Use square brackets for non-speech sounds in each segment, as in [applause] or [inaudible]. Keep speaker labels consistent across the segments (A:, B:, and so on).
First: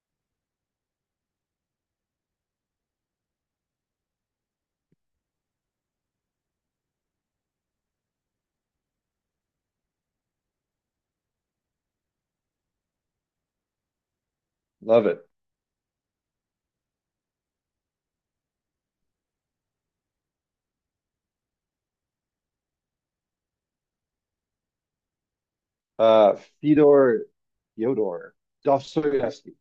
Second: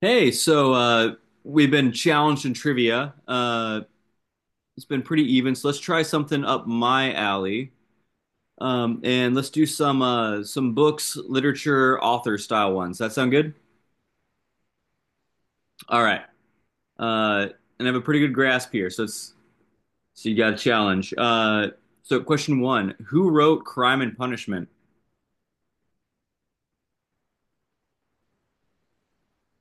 A: Hey, so we've been challenged in trivia. It's been pretty even, so let's try something up my alley. And let's do some books, literature, author style ones. That sound good?
B: Love it.
A: All right. Uh, and I have a pretty good grasp here, so it's so you got a challenge. So question one: Who wrote *Crime and Punishment*?
B: Uh, Fyodor Fyodor Dostoevsky.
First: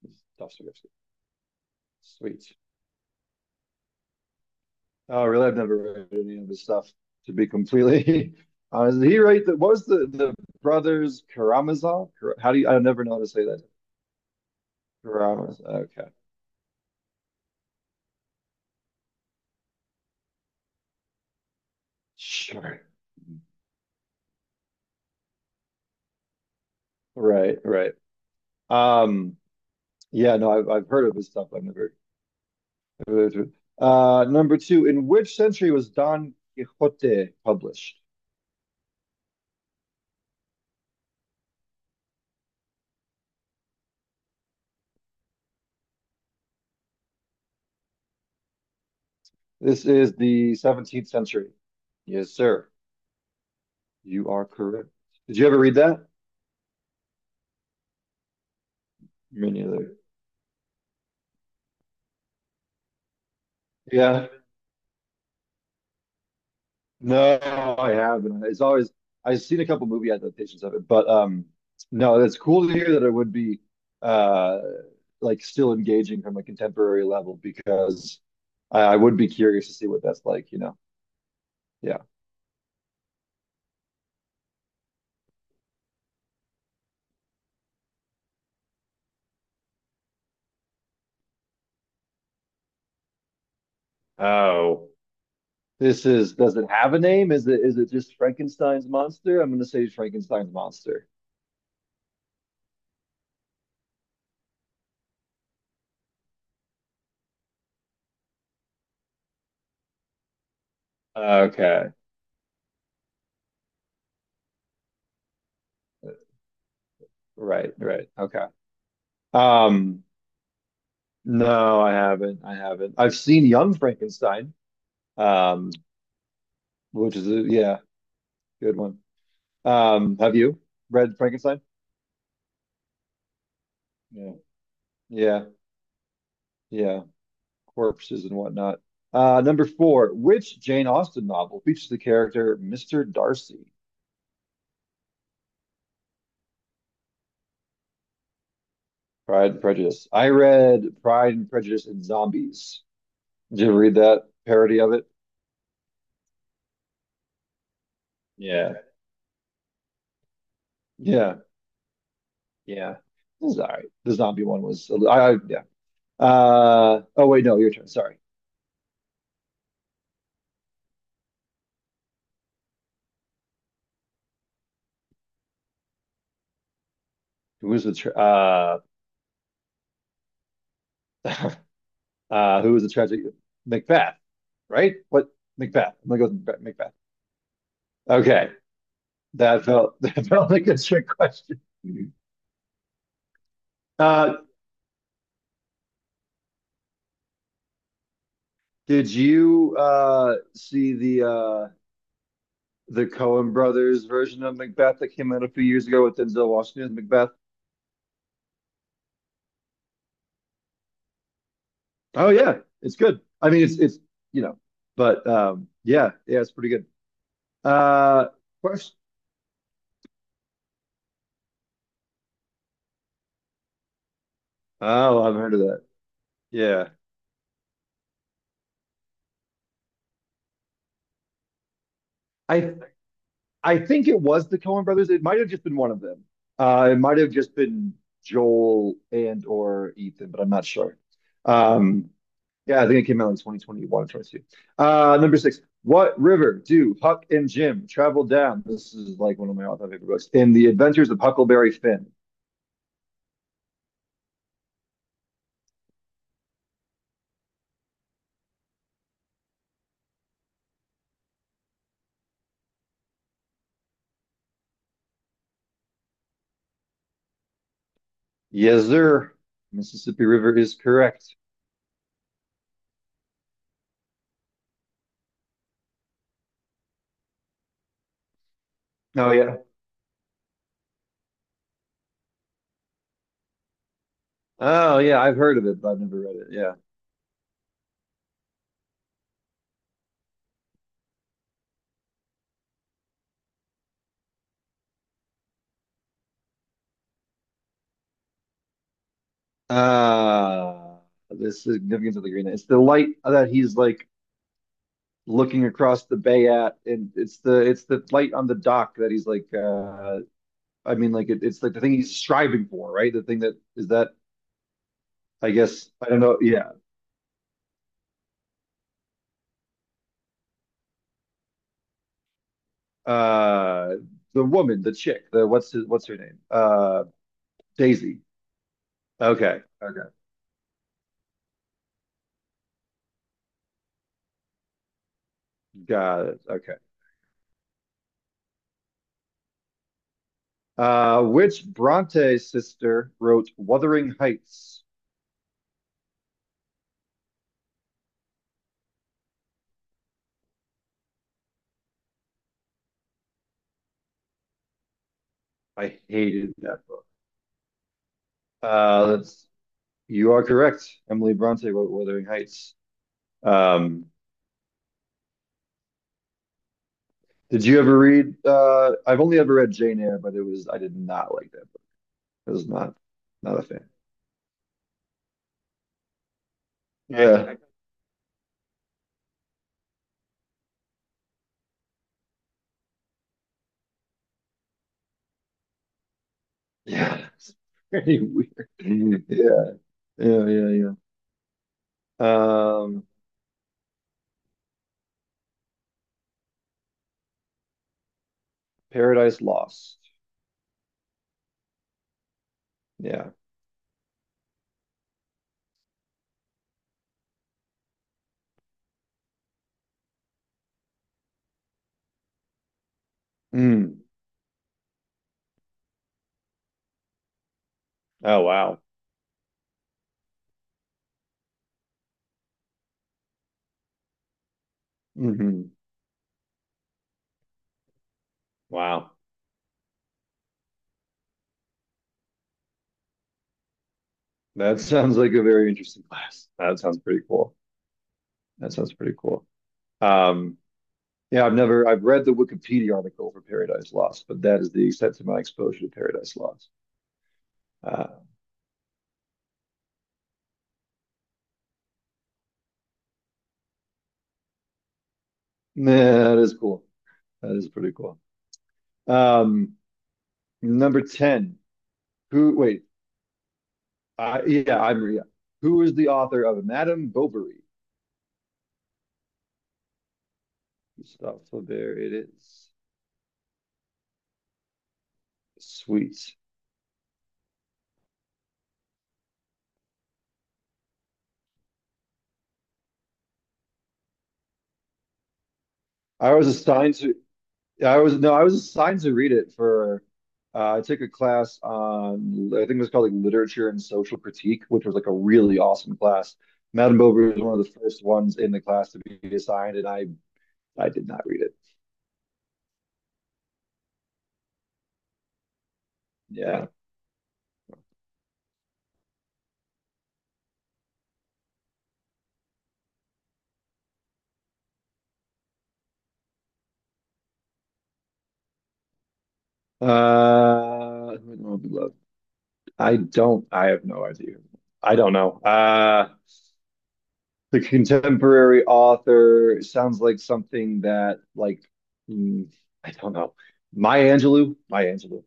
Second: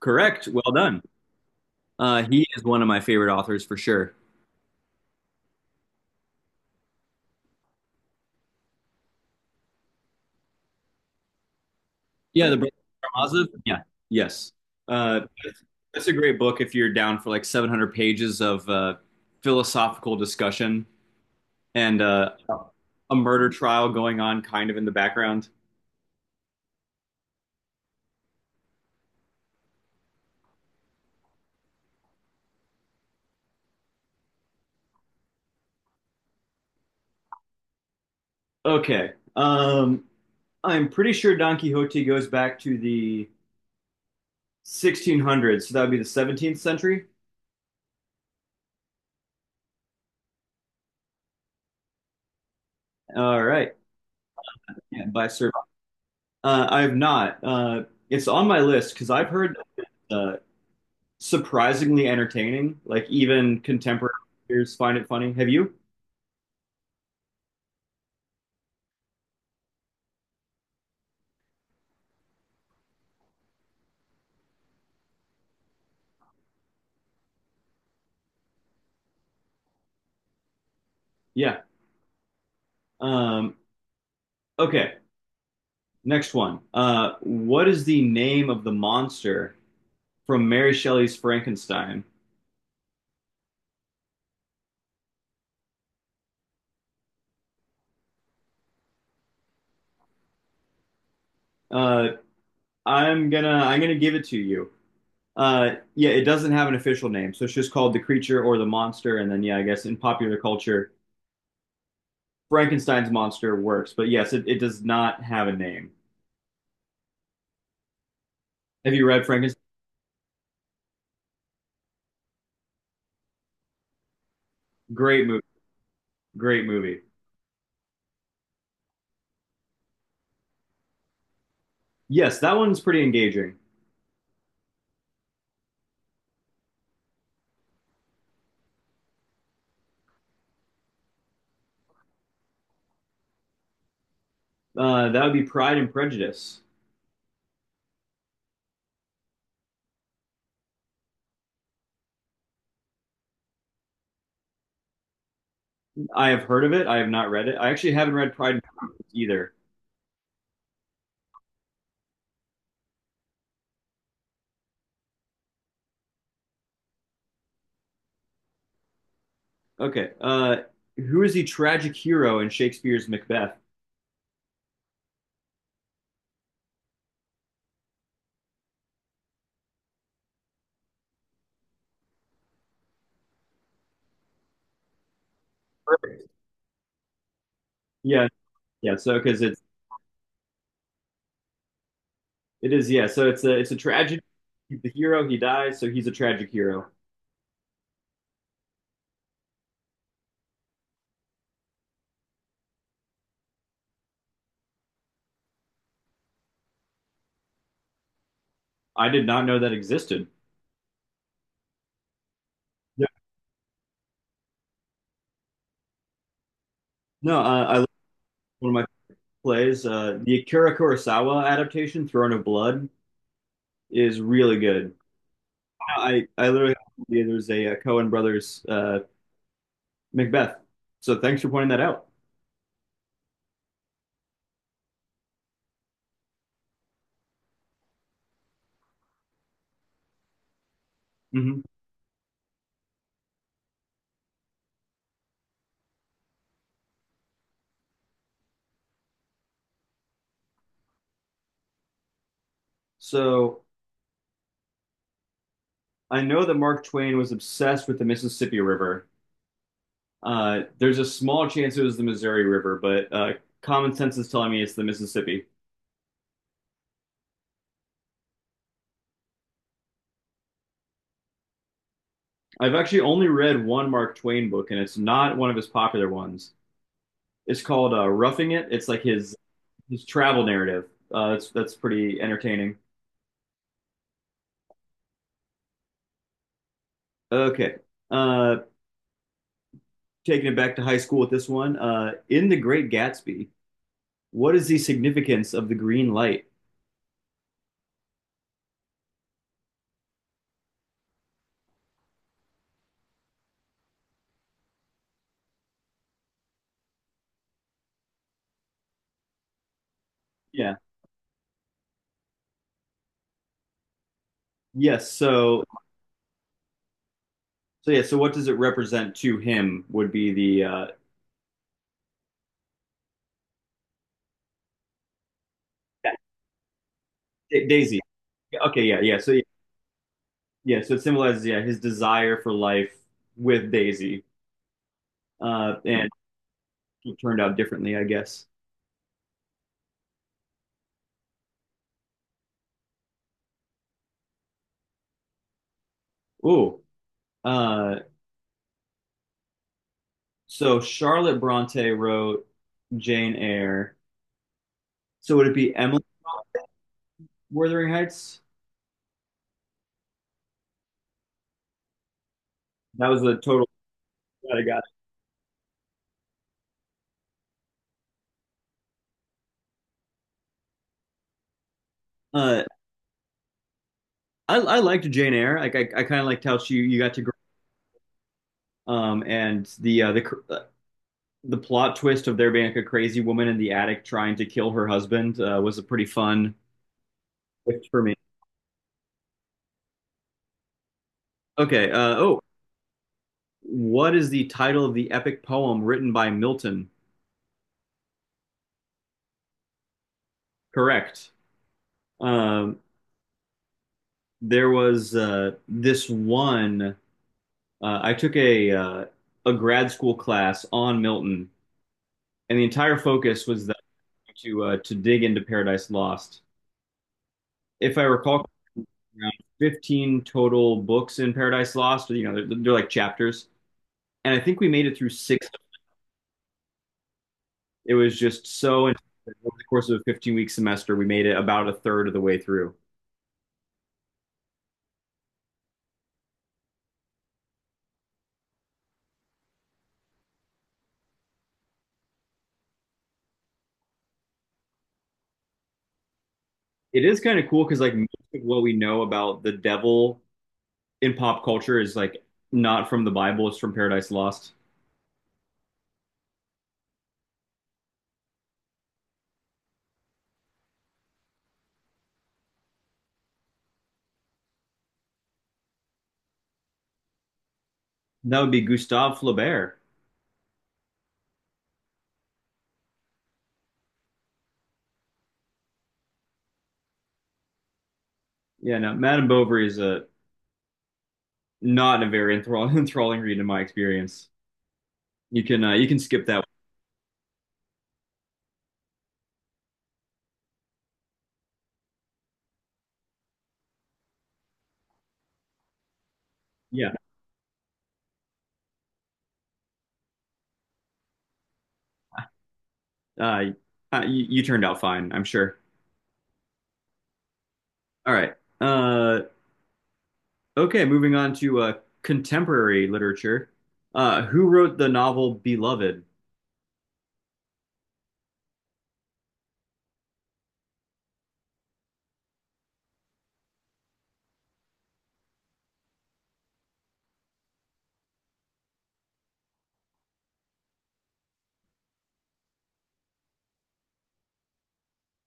A: Correct. Well
B: Dostoevsky.
A: done. He
B: Sweet.
A: is one of my favorite authors for sure.
B: Oh, I really? I've never read any of his stuff. To be completely [laughs] honest, did he write the what was the brothers Karamazov?
A: Yeah,
B: How
A: the
B: do you?
A: Brothers
B: I never know how to say
A: Karamazov.
B: that.
A: Yeah, yes. Uh,
B: Karamazov.
A: that's a
B: Okay.
A: great book if you're down for like 700 pages of philosophical discussion and
B: Sure.
A: a murder trial going on kind of in the background.
B: Right. Right. Um. Yeah. No, I've heard of his stuff. I've never. Heard of it. Number two. In which century was Don Quixote published?
A: Okay. I'm pretty sure Don Quixote goes back to the 1600s, so that would be the 17th century.
B: This is the 17th century. Yes, sir.
A: All right.
B: You are correct.
A: Yeah, by
B: Did you
A: Sir.
B: ever read that?
A: I have not. It's on my list because I've
B: Me
A: heard
B: neither.
A: uh, surprisingly entertaining. Like even contemporary
B: Yeah.
A: readers find it funny. Have you?
B: No, I haven't. It's always I've seen a couple movie adaptations of it, but no, it's cool to hear that it would be uh like still engaging from a contemporary level because I would be curious to see what that's like, you know.
A: Yeah.
B: Yeah.
A: Um, okay. Next one. What is the name of the monster from Mary Shelley's Frankenstein?
B: Oh, this is does it have a name? Is it just Frankenstein's monster? I'm gonna say Frankenstein's monster.
A: Uh, I'm gonna give it to you. Yeah, it doesn't have an official name, so it's just called the creature or the monster. And then yeah, I guess in popular culture,
B: Okay.
A: Frankenstein's monster works. But yes, it does not have a name.
B: Right, right. Okay.
A: Have you read Frankenstein?
B: Um, no, I haven't. I haven't. I've seen Young Frankenstein,
A: Great movie.
B: um,
A: Great movie.
B: which is a yeah, good one. Have you read Frankenstein?
A: Yes, that one's pretty engaging.
B: Yeah. Yeah, yeah. Corpses and whatnot. Number four, which Jane Austen novel features the character Mr. Darcy?
A: That would be Pride and Prejudice.
B: Pride and Prejudice. I read Pride and Prejudice and Zombies. Did you ever read that parody of it?
A: I have heard of it. I have not read it. I actually haven't read Pride and
B: Yeah.
A: Prejudice either.
B: Yeah. Yeah. It was all right. The zombie one was, I yeah. Oh wait, no, your turn. Sorry.
A: Okay. Who is the tragic hero in Shakespeare's Macbeth?
B: Who was the tra uh who was the tragic Macbeth, right? What Macbeth? I'm gonna go
A: Perfect.
B: with Macbeth. Macbeth.
A: Yeah,
B: Okay,
A: yeah. So because it's
B: that felt [laughs] that felt like a trick question.
A: it is, yeah. So it's a tragedy.
B: Uh,
A: He's the hero. He dies. So he's a tragic hero.
B: did you see the Coen Brothers version of Macbeth that came out a few years ago with Denzel Washington Macbeth?
A: I did not know that existed.
B: Oh yeah, it's
A: Yeah.
B: good. I mean, it's you know, but yeah, yeah, it's pretty good.
A: No, I love
B: Uh,
A: one of my
B: question.
A: plays. The Akira Kurosawa adaptation, Throne of Blood, is really good.
B: Oh, I've heard of that.
A: I literally
B: Yeah.
A: There's a Cohen Brothers Macbeth. So thanks for pointing that out.
B: I I think it was the Coen brothers. It might have just been one of them. It might have just been Joel and or Ethan, but I'm not sure.
A: hmm
B: Um, yeah, I think it came out in 2021 or 22. Number six. What river do Huck and Jim travel down? This is like one of my all-time favorite books. In The Adventures of Huckleberry Finn.
A: So I know that Mark Twain was obsessed with the Mississippi River. There's a small chance it was the Missouri River, but common sense is telling me it's the Mississippi.
B: Yes, sir. Mississippi River is correct.
A: I've actually only read one Mark Twain book, and it's not one of his popular ones. It's called Roughing It. It's like
B: Oh yeah.
A: his travel narrative. That's pretty entertaining.
B: Oh yeah, I've heard of it, but I've never read it. Yeah.
A: Okay, uh, taking it back to high school with this one. In The Great Gatsby, what is the significance of the green light?
B: Uh the significance of the green. It's the light that he's like looking across the bay at, and it's the light on the dock that he's like.
A: Yeah.
B: I mean, like it's like the thing he's striving for, right? The thing that is that
A: Yes.
B: I
A: So,
B: guess I don't know. Yeah,
A: what does it represent to him? Would be the
B: uh, the woman, the chick, what's her name?
A: Daisy.
B: Daisy.
A: Okay. Yeah. Yeah. So yeah.
B: Okay, okay,
A: Yeah. So it symbolizes, yeah, his desire for life with Daisy. And
B: got it. Okay.
A: it turned out differently, I guess.
B: Which Bronte sister wrote *Wuthering Heights*?
A: Ooh. Uh, so Charlotte Bronte wrote Jane Eyre. So would it be
B: I
A: Emily
B: hated that book.
A: Wuthering Heights?
B: That's you are correct. Emily Bronte wrote *Wuthering Heights*.
A: That was the total
B: Um,
A: that I got.
B: Did you ever read? I've only ever read Jane Eyre, but it was I did not like that book. I
A: Uh,
B: was not a fan.
A: I liked Jane Eyre. Like I kind of liked how she you got to grow.
B: Yeah,
A: And the the plot twist of there being like a crazy woman in the attic trying to kill her husband was a pretty fun
B: yeah, it's
A: twist for me.
B: pretty weird. [laughs] Yeah, yeah, yeah,
A: Okay.
B: yeah.
A: Oh,
B: Um,
A: what is the title of the epic poem written by Milton?
B: Paradise Lost.
A: Correct. Um,
B: Yeah.
A: there was this one. I took a grad school class on Milton, and the entire focus was that
B: Mm.
A: to dig into Paradise Lost. If I
B: Oh
A: recall,
B: wow.
A: around 15 total books in Paradise Lost. You know, they're like chapters. And I think we made it through six.
B: Hmm.
A: It was just so intense.
B: Wow.
A: Over the course of a 15-week semester, we made it about a third of the way through.
B: That sounds like a very interesting class. That sounds pretty cool. That sounds pretty cool. Um, yeah, I've never I've read the Wikipedia article for Paradise Lost, but that is the extent of my exposure to Paradise Lost.
A: It is kind of cool because like
B: Uh,
A: most of what we know about the devil in pop culture is like not from the Bible; it's from Paradise Lost.
B: man, that is cool. That is pretty cool. Um, number 10. Who, wait, yeah, I'm Maria. Who is the author of Madame Bovary?
A: That would be Gustave Flaubert.
B: Gustave Flaubert, it is. Sweet.
A: Yeah, no, Madame Bovary is a not a very enthralling, [laughs] enthralling read in my experience. You can skip
B: I
A: that one.
B: was assigned to, I was, no, I was assigned to read it for, I took a class on, I think it was called like Literature and Social Critique, which was like a really awesome class.
A: Yeah,
B: Madame Bovary was one of the first ones in the class to be assigned, and I did not read it.
A: uh, you turned out fine, I'm sure.
B: Yeah.
A: All right. Uh, Okay moving on to contemporary literature. Who wrote the novel Beloved?
B: Who would Love? I have no idea. I don't know. The contemporary author sounds like something that, like, mm, I don't know. Maya Angelou? Maya Angelou.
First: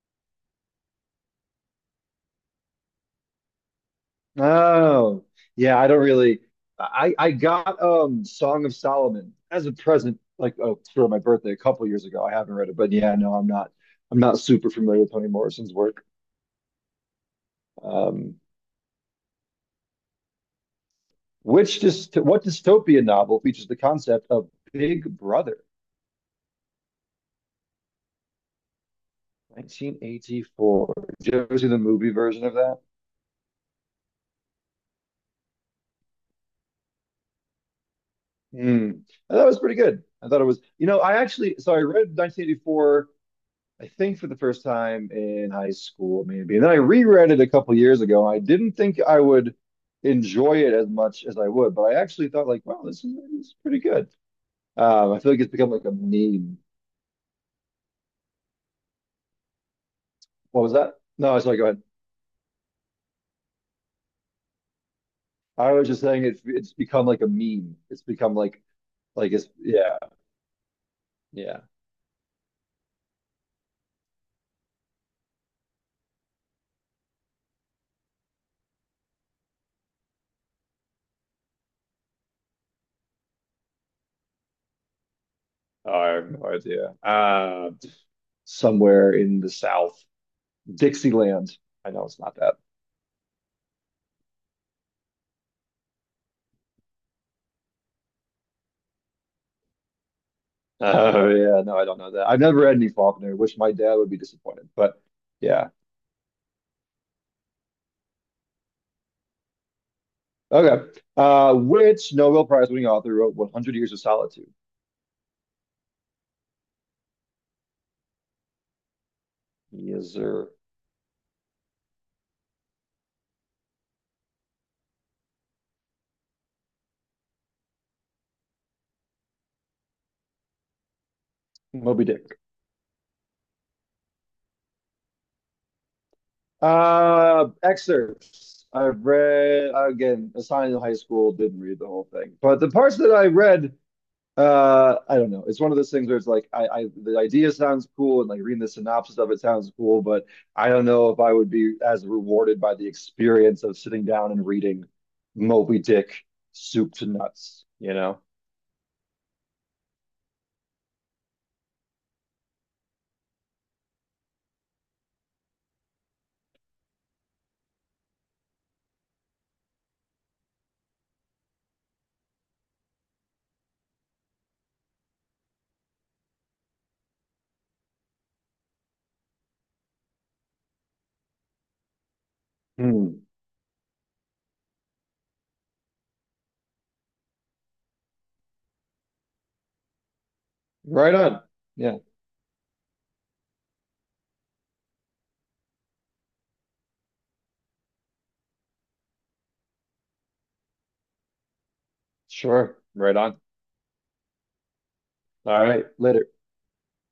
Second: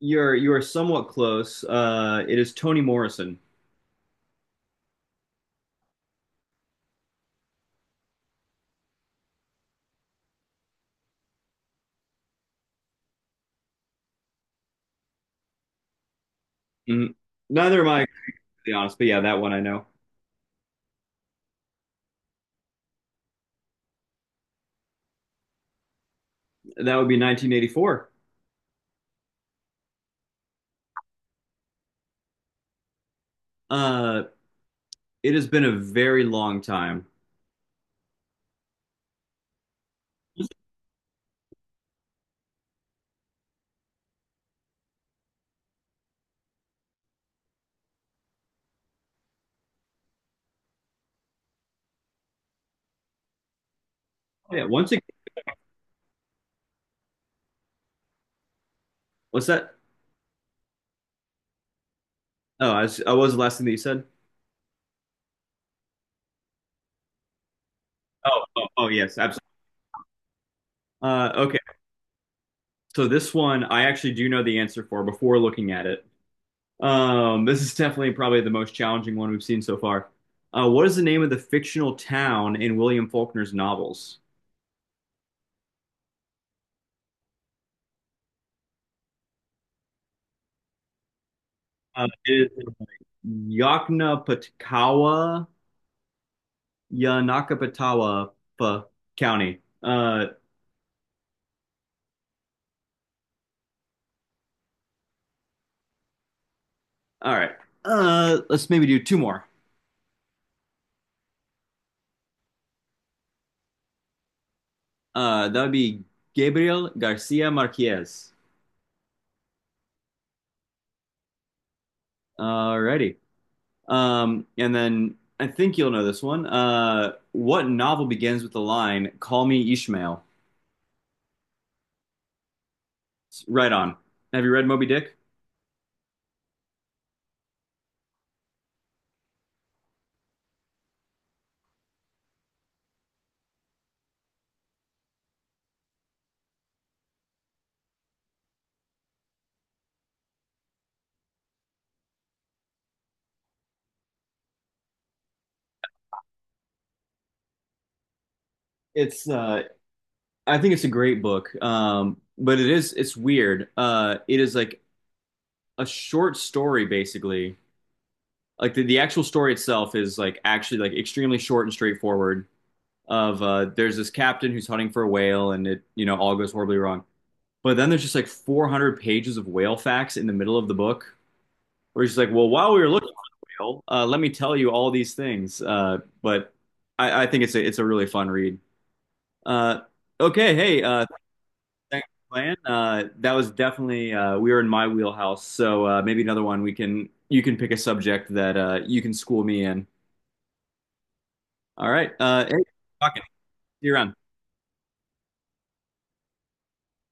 A: You are somewhat close. It is Toni Morrison.
B: Oh, yeah, I don't really. I got Song of Solomon as a present, like oh, for my birthday a couple years ago. I haven't read it, but yeah, no, I'm not. I'm not super familiar with Toni Morrison's work.
A: Mhm. Neither am I, to
B: Um,
A: be honest, but yeah, that one I know.
B: which just what dystopian novel features the concept of Big Brother?
A: That would be 1984.
B: 1984. Did you ever see the movie version of that?
A: Uh, it has been a very long time.
B: Hmm. I thought it was pretty good. I thought it was, you know, I actually, so I read 1984, I think for the first time in high school, maybe. And then I reread it a couple years ago. I didn't think I would enjoy it as much as I would, but I actually thought like, wow, this is pretty good.
A: Oh, yeah, once again,
B: I feel like it's become like a meme.
A: what's that?
B: What was that? No, sorry, go ahead.
A: What was the last thing that you said?
B: I was just saying it's become like a meme. It's become
A: Oh, oh, oh, yes,
B: like
A: absolutely.
B: it's yeah,
A: Okay,
B: yeah.
A: so this one I actually do know the answer for before looking at it. This is definitely probably the most challenging one we've seen so far. What is the name of the fictional town in William Faulkner's novels?
B: Oh, I have no idea. Somewhere in the South. Dixieland. I know
A: Uh,
B: it's not
A: it
B: that.
A: is Yaknapatkawa, Yanakapatawa Pa County. Uh,
B: Oh, yeah. No, I don't know that. I've never read any Faulkner, wish my dad would be disappointed. But yeah.
A: all right. Let's maybe do two more.
B: Okay. Which Nobel Prize winning author wrote 100 Years of Solitude?
A: That would be Gabriel Garcia Marquez.
B: Yes, sir.
A: Alrighty. And then I think you'll know this one. What novel begins with the line "Call me Ishmael"?
B: Moby Dick.
A: Right on. Have you read Moby Dick?
B: Excerpts. I've read, again, assigned in high school, didn't read the whole thing. But the parts that I read, uh, I don't know. It's one of those things where it's like I the idea sounds cool and like reading the synopsis of it sounds cool, but I don't know if I would be as rewarded by the experience of sitting down and reading Moby Dick soup to nuts, you know?
A: It's I think it's a great book. But it's weird. It is like a short story basically. Like the actual story itself is like actually like extremely short and straightforward of, there's this captain who's hunting for a whale and, it, you know, all goes horribly wrong. But then there's just like 400 pages of whale facts in the middle of the book where it's just like, "Well, while we were looking for
B: Hmm.
A: the whale, let me tell you all these things." But I think it's a really fun read. Uh, okay, hey,
B: Right on. Yeah,
A: thanks for playing. That was definitely we were in my wheelhouse, so maybe another one we can you can pick a subject that you can school me in. All right, hey,
B: sure. Right
A: talking.
B: on.
A: See you around.
B: All right, later.